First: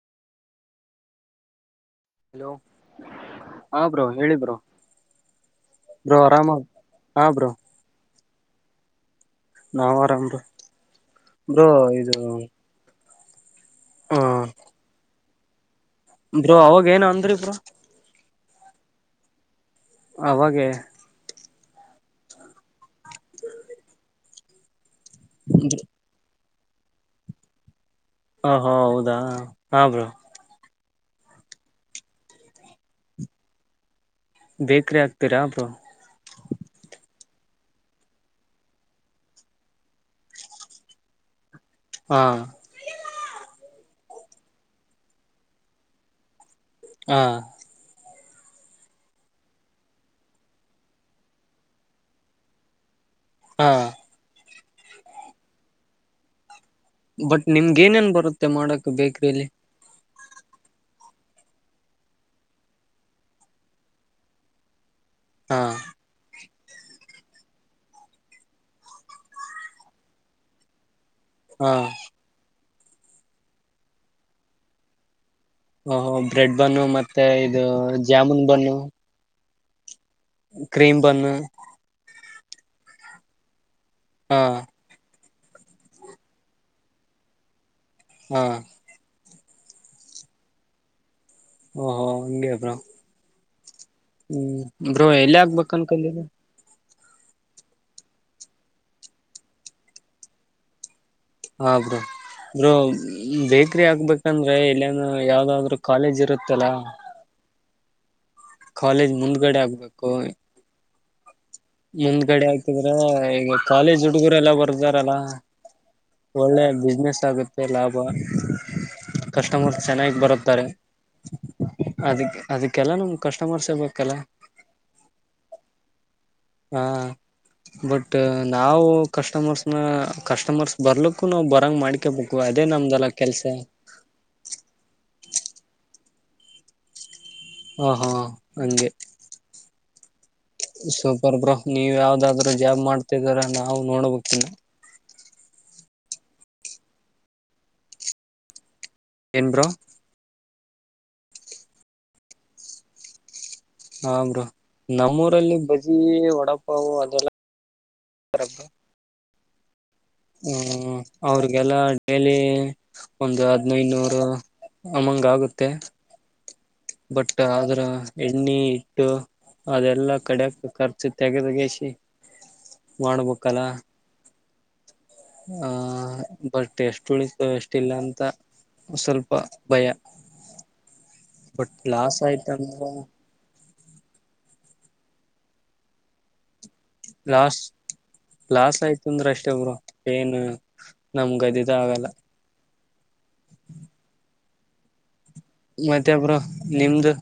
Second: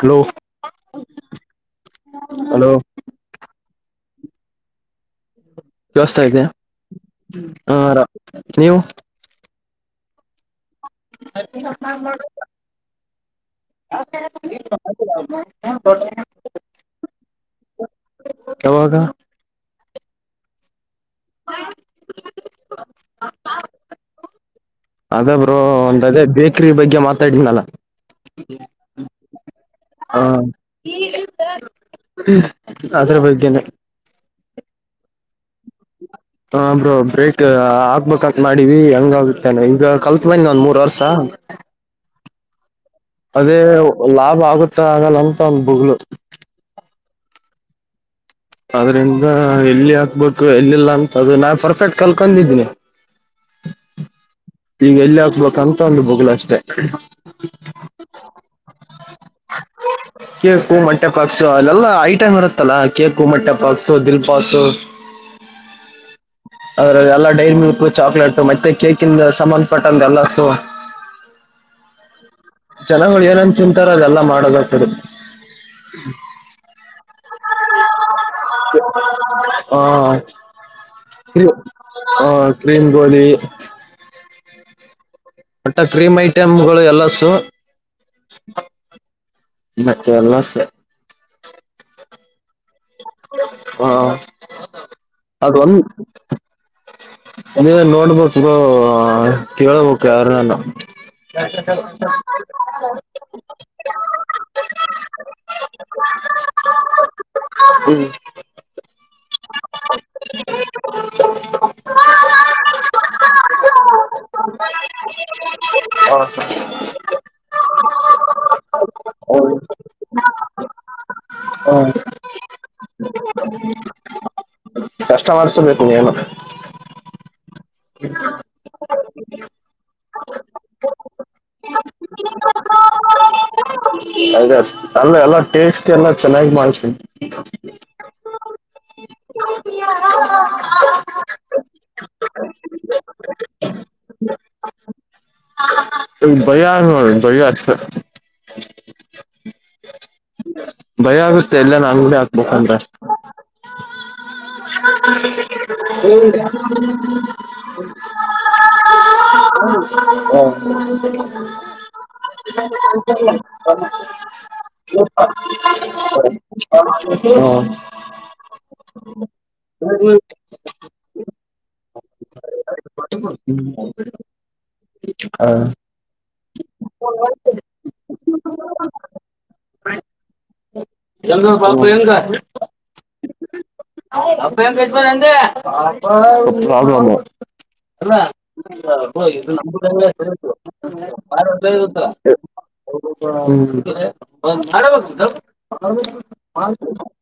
Hello. Hello ಹ. Bro ಹೇಳಿ bro. Bro ವ್ಯವಸ್ಥ ಇದೆ ಆರಾಮ ಹಾ ಬ್ರೋ ಹ. ನೀವು. ನಾವು ಆರಾಮ್ ಬ್ರೋ ಇದು. [inaudible] ಬ್ರರು ಅವಾಗ ಏನ ಅಂದ್ರಿ ಬ್ರ ಯಾವಾಗ ಅವಾಗೆ ಹ [unintelligible] ಅದ ಬ್ರೋ ಒಂದದೇ ಬ ವಿಕ್ರಿ ಬಗ್ಗೆ ಮಾತಾಡಿದ್ನಲ್ಲ ಹೋ ಹೌದಾ ಹಾ ಬ್ರೋ ಅದರ ಬಗ್ಗೆನೆ ಬೇಕ್ರ ಆಕ್ತೀರಾ ಅಬ ಹ ಬ್ರೋ ಬ್ರೇಕ್ ಹಗ್ಬೇಕಂತ ಮಾಡಿವಿ ಹಂಗ ಆಗುತ್ತೆನೆ ಈಗ ಕಲ್ತ್ ಬಂದ ಒಂದ್ ಮೂರ್ ವರ್ಷ [inaudible] ಹಾ ಅದೇ ಲಾಭ ಆಗುತ್ತೆ ಆಗಲ್ಲ ಅಂತ ಒಂದ ಬುಗ್ಲು ಹಾ ಆದ್ರಿಂದ ಎಲ್ಲಿ ಹಾಕ್ಬೇಕು ಎಲ್ಲಿಲ್ಲ ಅಂತ ನಾ ಪರ್ಫೆಕ್ಟ್ ಕಲ್ಕೊಂಡಿದೀನಿ ಹಾ ಈಗ ಎಲ್ಲಿ ಹಾಕ್ಬೇಕ ಅಂತಕೊಂಡು ಬೋಗಲು ಅಷ್ಟೇ ಬಟ್ ನಿಮ್ಗ ಏನೇನ್ ಬರುತ್ತೆ ಮಾಡಕ್ ಬೇಕ್ರೀಲಿ ಕೇಕು ಮೊಟ್ಟೆ ಪಾಕ್ಸು ಅಲ್ಲೆಲ್ಲಾ ಐಟಮ್ ಇರುತ್ತಲ್ಲಾ ಕೇಕು ಮೊಟ್ಟೆಪಾಕ್ಸು ದಿಲ್ಪಸ್ ಹಾ ಅದ್ರ ಎಲ್ಲ ಡೈರಿ ಮಿಲ್ಕ್ ಚಾಕ್ಲೇಟ್ ಮತ್ತೆ ಕೇೇಕ ಇಂದ ಸಂಬಂಧಪಟ್ಟಂತೆ ಎಲ್ಲ ಸು ಹ್ಮ ಜನಗಳು ಏನನ್ ತಿಂತಾರ ಅದೆಲ್ಲಾ ಮಾಡದಾಗತಿರ ಓಹೋ ಬ್ರೆಡ್ ಬನ್ನು ಮತ್ತೆ ಇದು ಜಾಮೂನ್ ಬನ್ನು ಹ ಕ್ರೀಮ ಬನ್ನುು ಹ ಕ್ರೀಮ ಗೋಳಿ ಹಾ ಮತ್ತೆ ಕಫ್ರೀಮ್ ಐಟಮ್ ಗಳು ಎಲ್ಲ ಸು ಹ್ಮ್ ಮ ಎಲ್ಲ ಸ ಓಹೋ ಹಂಗ ಅಪರ ಆ, ಹ್ಮ್ ಬ್ರೋ ಎಲ್ಲಿ ಆಗ್ಬೇಕನ್ಕಲಿಲ್ಲ ಅದ ನೋಡ್ಬೇಕ ಕೇಳ್ಬೇಕ ಯಾರ ನಾನ ಹಾ ಬ್ರೂ ಬ್ರೂ ಬೇಕ್ರಿ ಹಾಕ್ಬೇಕಂದ್ರೆ ಇಲ್ಲಿನು ಯಾವ್ದಾದ್ರರು ಕಾಲೇಜ್ ಇರುತ್ತಲ್ಲ ಹ್ಮ್ [unintelligible] ಕಾಲೇಜ್ ಮುಂದ್ಗಡೆ ಆಗ್ಬೇಕು ಹ [unintelligible] ಮುಂದ್ಗಡೆ ಆಗ್ತಿದ್ರ ಈಗ ಕಾಲೇಜ್ ಹುಡುಗರೆ ಎಲ್ಲ ಬರ್ದ ಲ್ಲಾ ಹ ಒಳ್ಳೆ ಬಿಸ್ನೆಸ್ ಆಗುತ್ತೆ ಲಾಭ ಕಸ್ಟಮರ್ಸ್ ಚೆನ್ನಾಗಿ ಬರುತ್ತಾರೆ ಹ್ಮ್ ಅದಕ್ಕೆ ಅದ ಕೆಲ್ಲ ನಮ್ ಕಸ್ಟಮರ್ಸ್ೇ ಬೇಕಲ್ಲ ಕಷ್ಟ ಮಾಡಸಬೇಕು ನೀೇನ ಹಾ ಬಟ್ ನಾವು ಕಸ್ಟಮರ್ಸ್ನ ಕಸ್ಟಮರ್ಸ್ ಬರ್ಲಕ್ಕೂ ನಾವವು ಬರಂಗ ಮಾಡ್ಕೇಬೇಕು ಅದೇ ನಮ್ದಲ್ಲ ಕೆಲ್ಸ ಅದ ಅಲ್ಲ ಎಲ್ಲಾ ಟೇಸ್ಟ್ ಎಲ್ಲ ಚೆನ್ನಾಗಿ ಮಾಡ್ಸಿ ಹ ಹ ಅಜೆ ಸೂಪರ್ ಬ್ರೋ ನೀವ್ ಯಾವ್ದಾದ್ರೂ ಜಾಬ್ ಮಾಡ್ತಿದಾರ ನಾವು ನೋಡ್ಬೇಕಕ್ ತಿಿನ ಬಯ ಬಯ ಏನ್ ಬ್ರೋ ಭಯ ಆಗುತ್ತೆ ಎಲ್ಲ ನ ಅಂಗಡಿ ಹಾಕ್ಬ ಅಂದ್ರೆ ಹಾ ಬ್ರೋ ನಮ್ಮೂರಲ್ಲಿ ಬಜಿ ಒಡಪಾವು ಅದೆಲ್ಲಬ ಹ್ಮ ಅವ್ರಿಗೆಲ್ಲ ಡೈಲಿ ಓ ಒಂದು ಹದ್ನೈನೂರು ಯೂ ಅಮಂಗ ಆಗುತ್ತೆ ಹ ಬಟ್ ಅದ್ರ ಎಣ್ಣಿ ಟ್ಟು ಅದೆಲ್ಲ ಕಡಕ ಖರ್ಚು ತೆಗೆ ತಗಿಸಿಿ ಮಾಡ್ಬೇಕಲ್ಲ ಹ ಬಟ್ ಎಷ್ಟು ಉಳತವೆ ಎಷ್ಟಲ್ಲ ಅಂತ ಸ್ವಲ್ಪ ಭಯ ಬಟ್ ಲಾಸ್ ಆಯ್ತ ಅಂದ್ರ ಅ ವೆಂಕೇಶ್ವರ ಅಂದ ಹದಾಮ ಲಾಸ್ ಅಲ್ಲ ಲಾಸ್ ಆಯ್ತು ಅಂದ್ರ ಅಷ್ಟೇ ಬ್ರೋ ನಮ್ ಏನ್ ನಮ್ಗದಿದ ದೊಡ್ಡ್ ಆಗಲ್ಲ [unintelligible] [unintelligible] ಹೌದು [unintelligible] ಮತೆ ಬ್ರೊ ನಿಮ್ದು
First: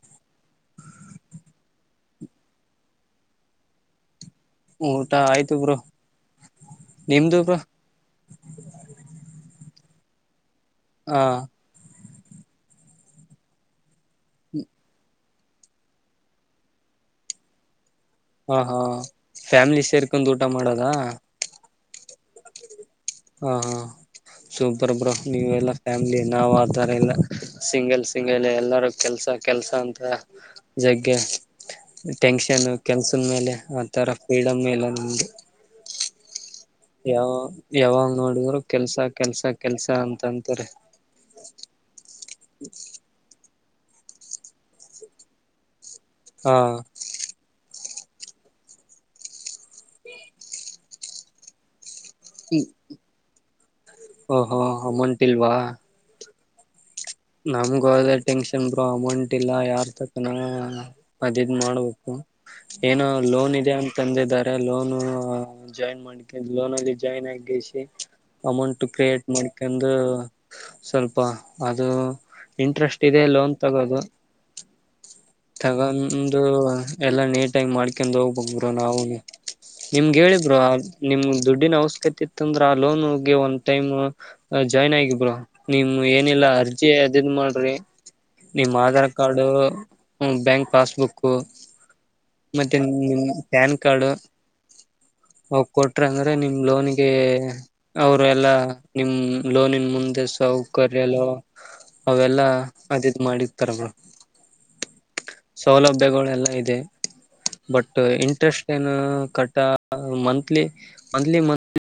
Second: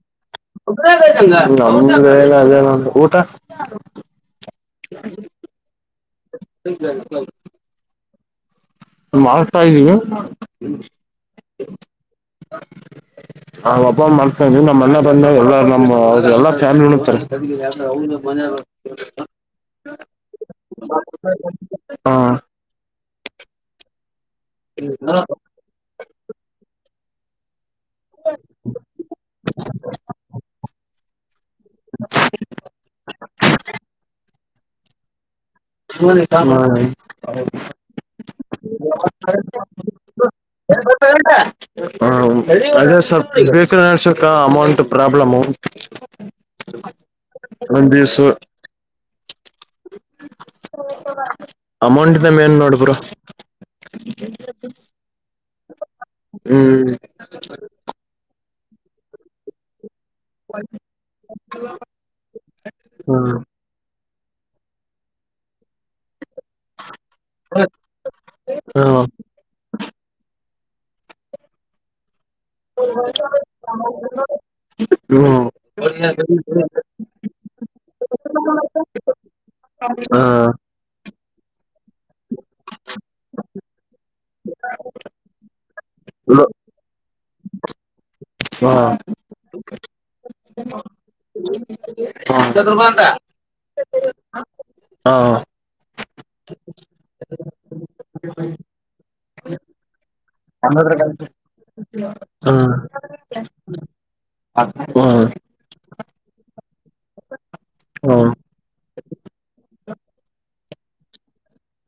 ನಮ್ [unintelligible] ಮೇಲೆ [unintelligible] ಊಟ ಊಟ ಆಯ್ತು ಬ್ರೊ ನಿಮ್ದು ಬ್ರೊ ಮಾಡ್ತಾ ಇದ್ದೀವಿ. ಹಾಂ [unintelligible] ಮಾಡ್ತಾಯಿದೀನಿ ನಮ್ಮ ಅಣ್ಣ ಬಂದ ಎಲ್ಲ ನಮ್ ಅವ್ರರು ಎಲ್ಲ ಫ್ಯಾಮ್ಲಿ ಉಣ್ತಾರೆ. ಹೌದು ಹ ಮನೆಯವ್ರು ಹಾ ಫ್ಯಾಮಿಲಿ ಸೇರ್ಕೊಂದು ಊಟ ಮಾಡೋದ. ಹ ಹಾ ಸೂಪರ್ ಬ್ರೊ ನೀವೆ ಎಲ್ಲ ಫ್ಯಾಮ್ಲಿ ನಾವ್ ಅತರ ಇಲ್ಲ ಸಿಂಗಲ್ ಸಿಂಗಲ್ ಎಲ್ಲಾರ ಕೆಲ್ಸ ಕೆಲ್ಸ ಅಂತ ಜಗ್ಗೆ ಟೆನ್ಷನ್ ಕೆಲ್ಸದ ಮೇಲೆ ಆತರ ಫ್ರೀಡಮ್ ಇಲ್ಲ ಹಂಗೆ [unintelligible] ಹ ಯಾವಾಗ ನೋಡಿದ್ರು ಕೆಲ್ಸ ಕೆಲ್ಸ ಕೆಲ್ಸ ಅಂತ ಅಂತಾರೆ ಅದು ಸ್ವಲ್ಪ್ [unintelligible] [unintelligible] ಅಮೌಂಟ್ ಪ್ರಾಬ್ಲಮು ಹಾಂ ಒಂದ್ ಬಿಸು [unintelligible] ಅಮೌಂಟ್ದೆ ಮೇನ್ ನೋಡು ಬ್ರೊ. ಓಹೋ ಅಮೌಂಟ್ ಹ್ಮ್ ನಮಗೂ ಅದೇ ಟೆನ್ಶನ್. ಬ್ರೊ ಅಮೌಂಟ್ ಇಲ್ಲ ಯಾರ್ ತಾವ್ ನ ಅದಿದ ಮಾಡ್ಬೇಕು ಏನೋ ಲೋನ್ ಇದೆ ಅಂತ್ ತಂದಿದ್ದಾರೆ ಲೋನ್ ಜಾಯಿನ್ ಮಾಡಿ ಲೋನ ಅಲ್ಲಿ ಜಾಯ್ನ್ ಹಾ ಆಗಿಸಿ ಹಾ ಅಮೌಂಟ್ ಕ್ರಿಯೇಟ್ ಮಾಡ್ಕಂದು ಸ್ವಲ್ಪ ಅದು. ಇಂಟ್ರೆಸ್ಟ್ ಇದೆ ಲೋನ್ ತಗೋದು ಹ್ಮ್ ಹಾ ಹಾ ಹಾ ಹಾ ಹಾ ಹಾ ಹ್ಮ್ ಹಾ ಹಾ ಹಾ ತಗಂದು ಎಲ್ಲ ನೀಟಾಗಿ ಮಾಡ್ಕೊಂಡ್ ಹೋಗಬೇಕು ಬ್ರೊ ನಾವುಗಿ ನಿಮ್ಗೆ ಹೇಳಿ ಬ್ರೊ ನಿಮ್. ದುಡ್ಡಿನ ಅವಶ್ಯಕತೆ ಇತ್ತ ಅಂದ್ರೆ ಆ ಲೋನ್ಗೆ ಒನ್ ಟೈಮ್ ಜಾಯ್ನ್ ಆಗಿ ಬ್ರೊ ನಿಮ ಹ್ಮ್ ಏನಿಲ್ಲ ಅರ್ಜಿ. ಎ ಅದಿನ್ ಮಾಡ್ರಿ. ನಿಮ್ಮ್ ಆಧಾರ್ ಕಾರ್ಡ್ಡು ಹ್ಮ್ ಬ್ಯಾಂಕ್ ಪಾಸ್ಬುಕ್ಕು ಮತ್ತೆ ಹಾ ನಿಮ ್ಯಾನ್ ಕಡು ಹಾ ಕೊಟ್ರ ಅಂದ್ರೆ ನಿಮ ಲೋನ್ಿಗೆ ಅವರು ಎಲ್ಲಾ ನಿಮ ಲೋನನ್ ಮುಂದೆ ಸೌ ಕಲ ಹಾ ಹಾ ಅವೆಲ್ಲ ಅದಿದ್ ಮಾಡಿತಾರಮ್ಮ ಹ ಹ ಸೌಲಭ್ಯಗಳೆಲ್ಲ ಇದೆ ಬಟ್ ಹಾ ಇಂಟ್ರೆಸ್ಟ್ ಏನು ಕಟ್ಟ ಮಂತ್ಲಿ ಮಂತ್ಲಿ ಮಂತ್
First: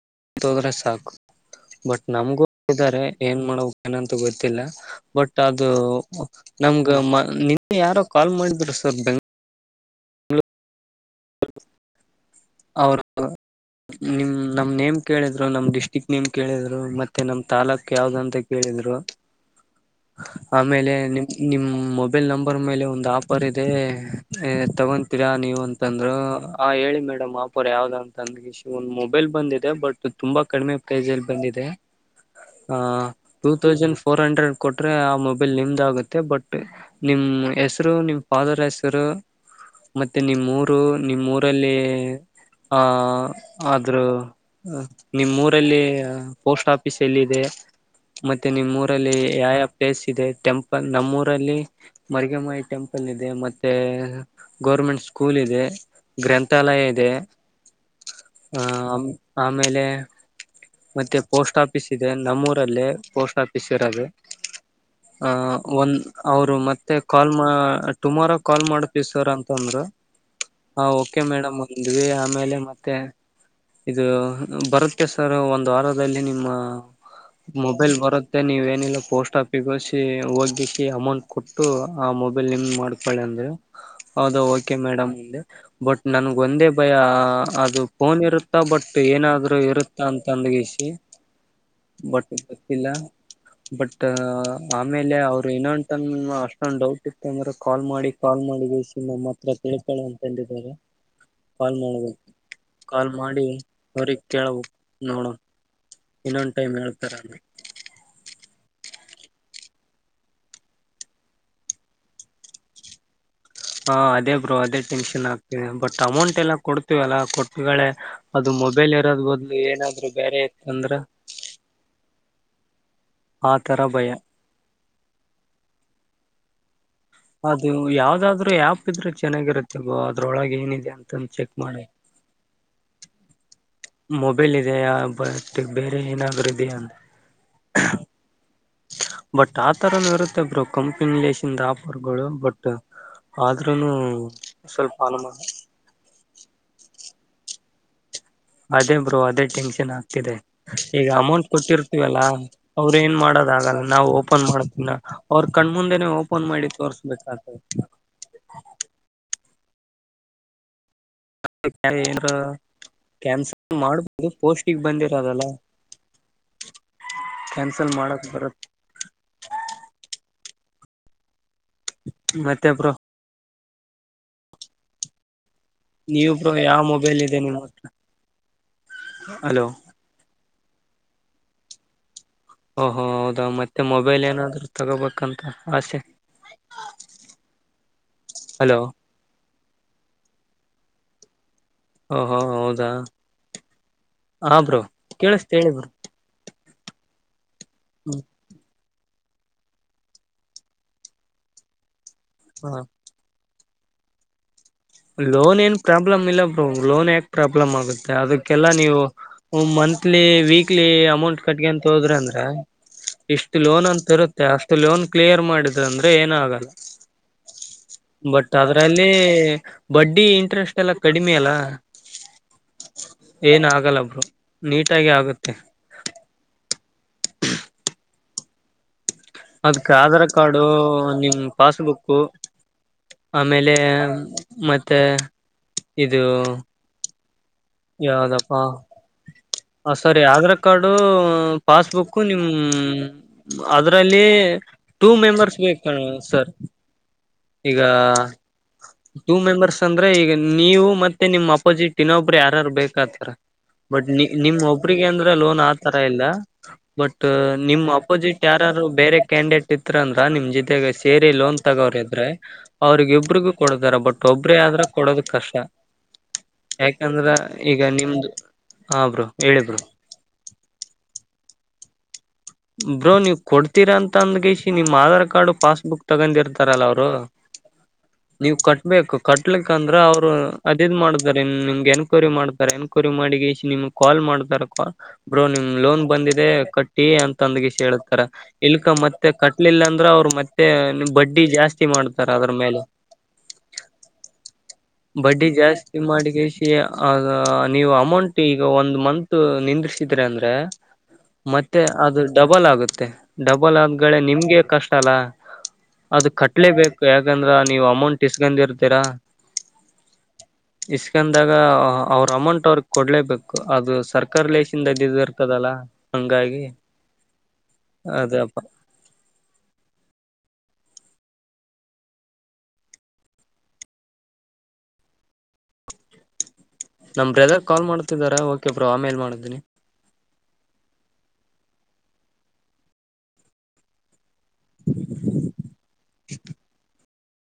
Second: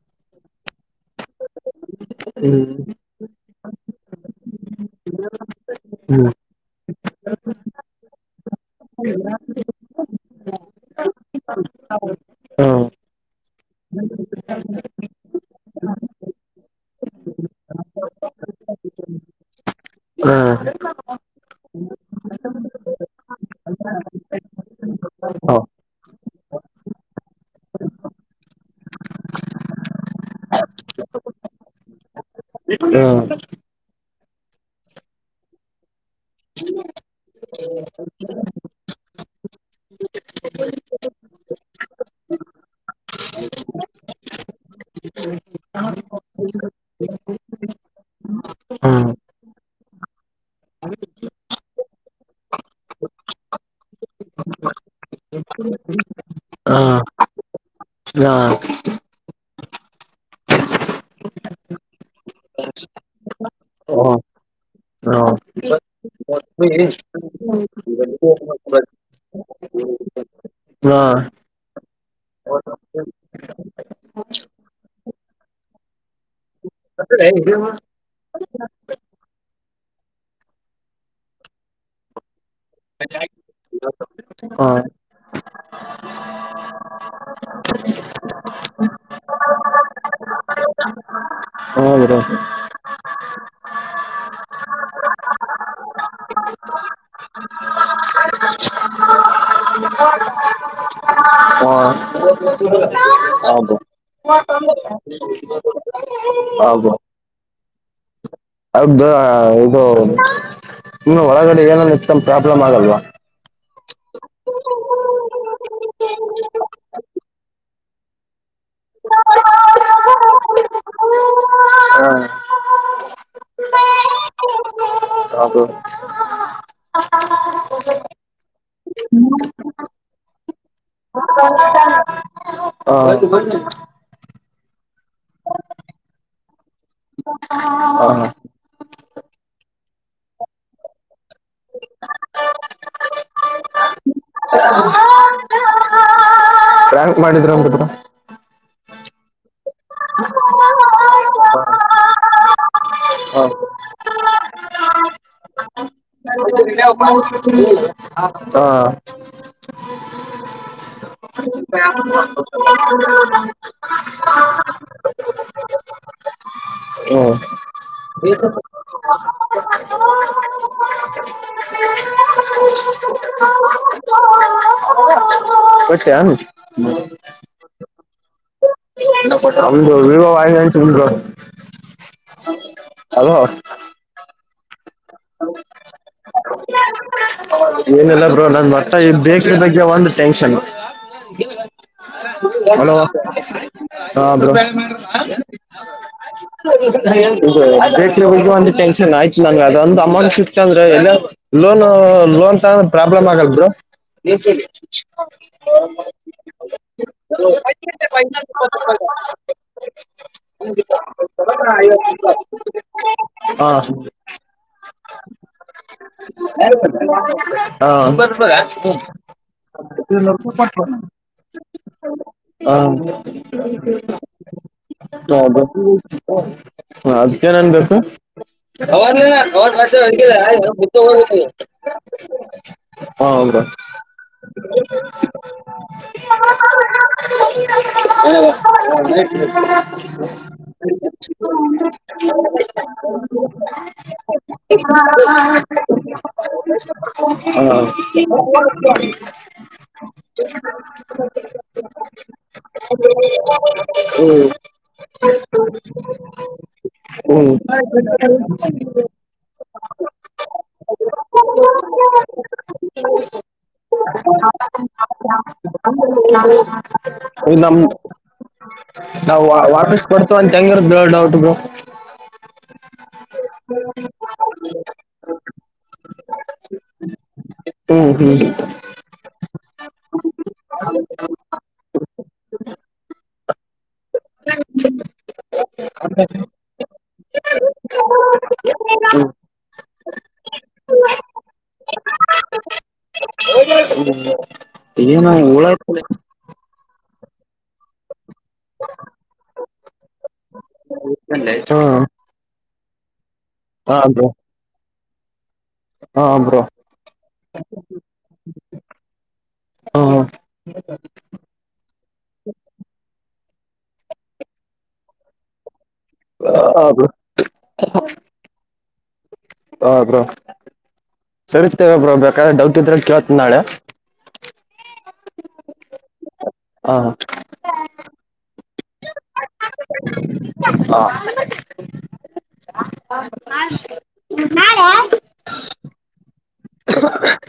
ತೋದ್ರೆ ಸಾಕು ಬಟ್ ನಮ್ಗು ಇದಾರೆ ಏನ್ ಮಾಡ ಅನಂತ ಗ ಇಲ್ಲ ಬಟ್ ಅದು ನಮ್ ನಿನ್ನೆ ಯಾರೋ ಕಾಲ್ ಮಾಡಿದ್ರು ಸರ್ ಬೆಂಗ್ ಹ ಅವರು ನಿಮ್ ನಮ್ಮ್ ನೇಮ್ ಕೇಳಿದ್ರು ನಮ್ಮ್ ಡಿಸ್ಟ್ರಿಕ್ ನೇಮ್ ಕೇಳಿದ್ರು ಮತ್ತೆ ನಮ್ಮ್ ತಾಲೂಕ್ ಯಾವ್ದಂತ ಕೇಳಿದ್ರು ಆಮೇಲೆ ನಿಮ್ ನಿಮ್ ಮೊಬೈಲ್ ನಂಬರ್ ಮೇಲೆ ಒಂದು್ ಆಫರ್ ಇದೆ ತಗೊಂತೀರಾ ನೀವ ಅಂತಂದ್ರ ಹಾಂ ಹೇಳಿ ಮೇಡಮ್ ಆಪೋರ್ ಯಾವ್ದ ಅಂತ ಅಂದ ಇಶ ಒಂದು ಮೊಬೈಲ್ ಬಂದಿದೆ ಬಟ್ ತುಂಬ ಕಡಿಮೆ ಪ್ರೈಸಲ್ಲಿ ಬಂದಿದೆ ಹ ಟೂ ತೌಸಂಡ್ ೋ ಹಂಡ್ರಡ್ ಕೊಟ್ರೆ ಆ ಮೊಬೈಲ್ ನಿಮ್ದಾಗುತ್ತೆ ಬಟ್ ನಿಮ್ಮ ಹೆಸರು ನಿಮ್ಮ ಫಾದರ್ ಹೆಸರು ಮತ್ತೆ ನಿಮ್ಮ ರು ನಿಮ್ಮ ಊರಲ್ಲಿ ಆ ಆದ್ರೂ ನಿಮ್ಮ ೂರಲ್ಲಿ ಪೋಸ್ಟ್ ಆಫೀಸ್ ಎಲ್ಲಿದೆ ಮತ್ತೆ ನಿಮ್ಮ ಊರಲ್ಲಿ ಯಾವ ಯಾವ ಪ್ಲೇಸ್ ಇದೆ ಟೆಂಪಲ್ ನಮ್ಮೂರಲ್ಲಿ ಮರ್ಗಮಯಿ ಟೆಂಪಲ್ ಇದೆ ಮತ್ತೆ ಗೌರ್ಮೆಂಟ್ ಸ್ಕೂಲ್ ಇದೆ ಗ್ರಂಥಾಲಯ ಇದೆ ಹ ಆ ಆಮೇಲೆ ಮತ್ತೆ ಪೋಸ್ಟ್ ಆಫೀಸ್ ಇದೆ ನಮ್ಮೂರಲ್ಲೇ ಪೋಸ್ಟ್ ಆಫೀಸ್ ಇರದು ಆಹ ಒಂದ ಅವರು ಮತ್ತೆ ಕಾಲ್ ಟುಮಾರೋ ಕಾಲ್ ಮಾಡತ ಸರ್ ಅಂತಂದರು ಹಾ ಓಕೆ ಮೇಡಮ್ ಹಿಂದವಿ ಆಮೇಲೆ ಮತ್ತೆ ಇದು ಬರುತ್ತೆ ಸರ್ ಒಂದು್ ವಾರದಲ್ಲಿ ನಿಮ್ಮ ಅ ಮತ್ತೆ ನೀವೇಏನಿಲ್ಲ ಪೋಸ್ಟ್ ಆಫಿಿಗೆೋಸಿ ಹೋಗಲಿಕ್ಕೆ ಅಮೌಂಟ್ ಕೊಟ್ಟು ಆ ಮೊಬೈಲ್ ನಿಮ ಮಾಡ್ಕೊಳ್ಳಿ ಅಂದ್ರೆ ಹೌದ ಓಕೆ ಮೇಡಮ್ ಒಂದೆ ಬಟ್ ನನ್ಗ ಒಂದೇ ಭಯ ಅದು ಫೋನ್ ಇರುತ್ತಾ ಬಟ್ ಏನಾದರೂ ಇರುತ್ತಾ ಅಂತ ತಂದಗಸಿ ಬಟ್ ಹೌದು ಗೊತ್ತಿಲ್ಲ ಬಟ್ ಆಮೇಲೆ ಅವ್ರು ಇನೊಂದುಂತಂದ ಅಷ್ಟೊಂದು ಡೌಟ್ ಇತ್ತು ಅಂದ್ರೆ ಕಾಲ್ ಮಾಡಿ ಕಾಲ್ ಮಾಡಿಗಿಸಿ ನಮ್ಮ ಹತ್ರ ತಿೇಳ್ತಾಳೆ ಅಂತಂದಿದ್ದಾರೆ ಕಾಲ್ ಮಾಡಬದು ಹೌದು ಕೇಳವುು ನೋಡು ಇನ್ನೊಂದ್ ಹೌದು ಟೈ್ೇಳ್ತಾರಾನ ಇದ ಇದು ಇನ್ನು ಒಳಗಡೆ ಏನನ ಇತ್ತನ ಪ್ರಾಬ್ಲಮ್ ಆಗಲ್ವಾ. ಹಾ ಅದೇ ಬ್ರೋ ಅದೇ ಟೆನ್ಷನ್ ಆಗ್ತಿದೆ ಬಟ್ ಅಮೌಂಟ್ ಎಲ್ಲ ಕೊಡ್ತೀವಲ್ಲ ಕೊಟ್ಟ್ಗಳೇ ಅದು ಮೊಬೈಲ್ ಇರೋದ ಬದ್ಲು ಏನಾದ್ರು ಬೇರೆ ಇತ್ತ ಅಂದ್ರ ಹಾ ಆ ತರ ಭಯ. [inaudible] ಅದು ಯಾವ್ದಾದ್ರು ಆ್ಯಪ್ ಇದ್ರೆ ಚೆನ್ನಾಗಿರುತ್ತೆಗೋ ಅದ್ರೊಳಗ ಏನಿದೆ ಹ ಅಂತಂದು ಚೆಕ್ ಮಾಡಿ. ಹ. ಮಾಬೆಲ್ ಇದೆಯಾ ಬಟಿಗ ಬೇರೆ ಏನಾದ್ರೂ ಇದೆಯಾ ಅಂತ. ಬಟ್ ಆತರನು ಇರುತ್ತೆ ಬ್ರೋ ಕಂಪನಿ ಲೇಶನ್ ದ ಆಫರ್ಗಳು ಬಟ್ ಆದ್ರೂನು ಸ್ವಲ್ಪ ಅನುಮಾನ. ಬ್ಯಾಂಕ್ ಮಾಡಿದ್ರ ಬ್ರೋ. ಅದೇ ಬ್ರೋ ಅದೇ ಟೆನ್ಷನ್ ಹಾ ಆಗ್ತಿದೆ ಈಗ ಅಮೌಂಟ್ ಕೊಟ್ಟಿರ್ತೀವಲ್ಲಾ ಅವ್ರ ಏನ್ ಹಾ ಮಾಡೋದಾಗಲ್ಲ ನಾವು ಓಪನ್ ಮಾಡತನಾ ಅವ್ರರು ಕಣ್ಮುಂದೆನೆ. ಹಾ. ಏನ್ರ. ಕ್ಯಾನ್ಸಲ್ ಮಾಡ್ಬ. ಇದು ಪೋಸ್ಟಿಗ ಬಂದಿರೋದಲ್ಲ. ಕ್ಯಾನ್ಸಲ್ ಮಾಡಕ್. ಬರತ್. ಮತ್ತೆ ಬ್ರೋ. ಕೊಟ್ಯಾನ್ ನೀವ್ ಬ್ರೋ ಯಾವ ಮೊಬೈಲ್ ಇದೆ ನಿಮ್ಮ ಹತ್ರ. ಹಲೋ ನಮ್ದು ವಿವೊ ವೈ. [inaudible] ಓಹೋ ಹೌದಾ ಮತ್ತೆ ಮೊಬ. ಮೊಬೈಲ್ ಏನಾದ್ರರು ತಗೋಬೇಕಂತ ಆಸೆ. ಏನಿಲ್ಲ ಬ್ರೋ ನಂಗ ಹಲೋ ವಟ್ಟ ಇ ಬೇಕ. ಈ ಬಗ್ಗೆ ಒಂದು ಟೆನ್ಷನ್. ಓಹೋ ಹೌದಾ ಹಲೋ ಹಾ ಬ್ರೋ. ಕೇಳಿಸ್ತ ಹೇಳಿ ಬ್ರೋ [inaudible] ಇದು ಹ್ಮ್ ಬೇಟ್ರಗಳಿಗೆ ಒಂದು ಟೆನ್ಷನ್ ಆಯ್ತು [inaudible] ನಂಗ ಅದ ಒಂದ್ ಅಮೌಂಟ್ ಸಿಕ್ತ ಅಂದ್ರೆ ಏಲ್ಲ ಲೋನು. ಲೋನ್ ಹಾ ತಗಾಂಡ್ರ ಪ್ರಾಬ್ಲ್ ಆಗಲ್ ಬ್ರೋ. [inaudible] ಲೋನ್ ಏನ್ ಪ್ರಾಬ್ಲಮ್ ಇಲ್ಲ. ಲೋನ್ ಯಾಕ್ ಪ್ರಾಪ. ಪ್ರಾಬ್ಲಮ್ ಆಗುತ್ತೆ ಅದಕ್ಕೆಲ್ಲಾ ನೀವು ಮಂತ್. monthly weekly amount. ಕಟ್ಕಿಯಂತ ಹೋದ್ರೆ ಅಂದ್ರೆ ಇಷ್ಟು ಹಾ ಹಾ ಲೋನ್ ಅಂತ ಇರುತ್ತೆ ಅಷ್ಟು ಲೋನ್. ಕ್ಲಿಯರ್ ಮಾಡಿದ್ರ ಅಂದ್ರೆ ಏನ ಆಗಲ್ಲ. ಹಾ ಬಟ್ ಹೌದು ಅದ್ರಲ್ಲಿ. ಅಡ್ಡಿ ಇಂಟ್ರೆಸ್ಟ್ ಎಲ್ಲ ಕಡಿಮೆ ಅಲ್ಲಾ ಹ ಹಾ ನೀಟಾಗಿ ಚ ಆಗುತ್ತೆ ಹ ಅದಕ್ಕೆೇನನ್ ಬೇಕು ಅವ ಅದಕ್ ಆಧಾರ್ ಕಾರ್ಡು ನಿಮ್ ಪಾಸ್ಬುಕ್ಕು ಹ ಆಮೇಲೆ ಮತ್ತೆ ಹ ಯಾವ್ದಪ್ಪ ಹ ಸರಿ ಆಧಾರ್ ಕಾರ್ಡು ಪಾಸ್ಬುಕ್ ನಿಮ್ ಅದರಲ್ಲಿ ಟೂ ಮೆಂಬರ್ಸ್ ಬೇಕ ಸರ್ ಈಗ ಟೂ ಮೆಂಬರ್ಸ್ ಅಂದ್ರೆ ಈಗ ನೀವು ಮತ್ತೆ ನಿಮ್ಮ ಅಪೋಸಿಟ್ಿನ ಒ ಯಾರಾರು ಬೇಕತಾರ ಬಟ್ ನಿಮ್ಮ್ ಒಬ್ರಿಗೆ ಅಂದ್ರ ಲೋನ್ ಆತರ ಇಲ್ಲ ಬಟ್ ಹ್ಮ್ ನಿಮ್ಮ್ ಅಪೋಸಿಟ್ ಯಾರಾರು ಬೇರೆ ಕ್ಯಾಂಡಿಡೇಟ್ ಇತ್ತ ಅಂದ್ರ ನಿಮ್ ಜೊತೆಗೆ ಸೇರಿ ಲೋನ್ ತಗೋ್ರ ಇ ಅವ್ರಗೊಬ್ರಿಗೂ ಕೊಡದಾರ ಬಟ್ ಒಬ್ರೇ ಆದ್ರ ಕೊಡೋದ ಕಷ್ಟ ಯಾಕೆ ಹ ನ ಬ್ರೋ ನಾವು ಹೇಳಿ ಬ್ರೋ ವಾಪಸ್ ಕೊಡ್ತ ಹೆಂಗರ ದಡಔಟ್ ಗ ಬ್ರೋ ನೀವ್ ಕೊಡ್ತೀರ ಅಂತ ಅಂದಗಸ ನಿಮ್ ಆಧಾರ್ ಕಾರ್ಡ್ ಪಾಸ್ಬುಕ್ ತಗೊಂಡಿರ್ತಾರಲ್ಲ ಅವರು ಹ್ಮ್ ಹ್ಮ್ ನೀವ್ ಕಟ್ಬೇಕು ಕಟ್ಲಿಕ್ ಅಂದ್ರ ಅವ್ರು ಅದದು್ ಮಾಡಿದ್ರ ನಿಮಗೆನ್ ಕ ಕೊರಿ ಮಾಡ್ತಾರೆ ಏನ್ ಕೋರಿ ಮಾಡಿಗೆ ನಿಮ ಕಾಲ್ ಮಾಡತಾರೆ ಬ್ರೋ ನಿಮ್ ಲೋನ್ ಬಂದಿದೆ ಕಟ್ಟಿ ಅಂತ ತಂದಗ ಹೇಳತಾರ ಇಲ್ಕ ಮತ್ತೆ ಕಟ್ಲಿಲ್ಲಾ ಅಂದ್ರ ಅವ್ರರು ಮತ್ತೆ ಬಡ್ಡಿ ಜಾಸ್ತಿ ಮಾಡ್ತಾರ ಅದ್ರ ಮೇಲೆ ಏನೋ ಬಡ್ಡಿ ಹುಳ ಜಾಸ್ತಿ ಮಾಡಿಕ ಸಿ ಅದು ನೀವು ಅಮೌಂಟ್ ಈಗ ಒಂದು ಮಂತು ನಿಂದಿಸಿದ್ರೆ ಅಂದರೆ ಮತ್ತೆ ಹಾ ಅದು ಡಬಲ್ ಆಗುತ್ತೆ ಮತ್ತು [unintelligible] ಡಬಲ್ ಹಾ ಆದಳೆ ಬ್ರೋ ನಿಮ್ಗೆ ಕಷ್ಟ ಚಲ ಹಾ ಅದು ಬ್ರೋ ಕಟ್ಲೇಬೇಕು ಯಾಕಂದ್ರ ನೀವು ಅಮೌಂಟ್ ಇಸ್ಕೊಂಡ ಇರ್ತೀರಾ ಹಾ ಇಸ್ಕಂದಾಗ ಅವ್ರ ಅಮೌಂಟ್ ಅವ್ರಗ್ ಕೊಡ್ ನಡ್ಲೇಬೇಕು ಅದು ಸರ್ಕಾರಾರಿ ಲೇಸಿಂದದದು ಇರ್ತದಲ್ಲ ಹಂಗಾಗಿ ಬ್ರೋ ಅದಪ್ಪ ಹ ಬ್ರೋ ಸರಿತೇವೆ ಬ್ರೋ ಬೇಕಾದ್ರೆ ಡೌಟ್ ಇದ್ರ ಕೇಳತ್ ನಾಳೆ ಹಾ ನಮ್ರದಾಗ ಕಾಲ್ ಮಾಡ್ತಿದಾರ ಬಬ್ ಆಮೇಲೆ ಮಾಡಿದ್ದನಿ ನ [inaudible]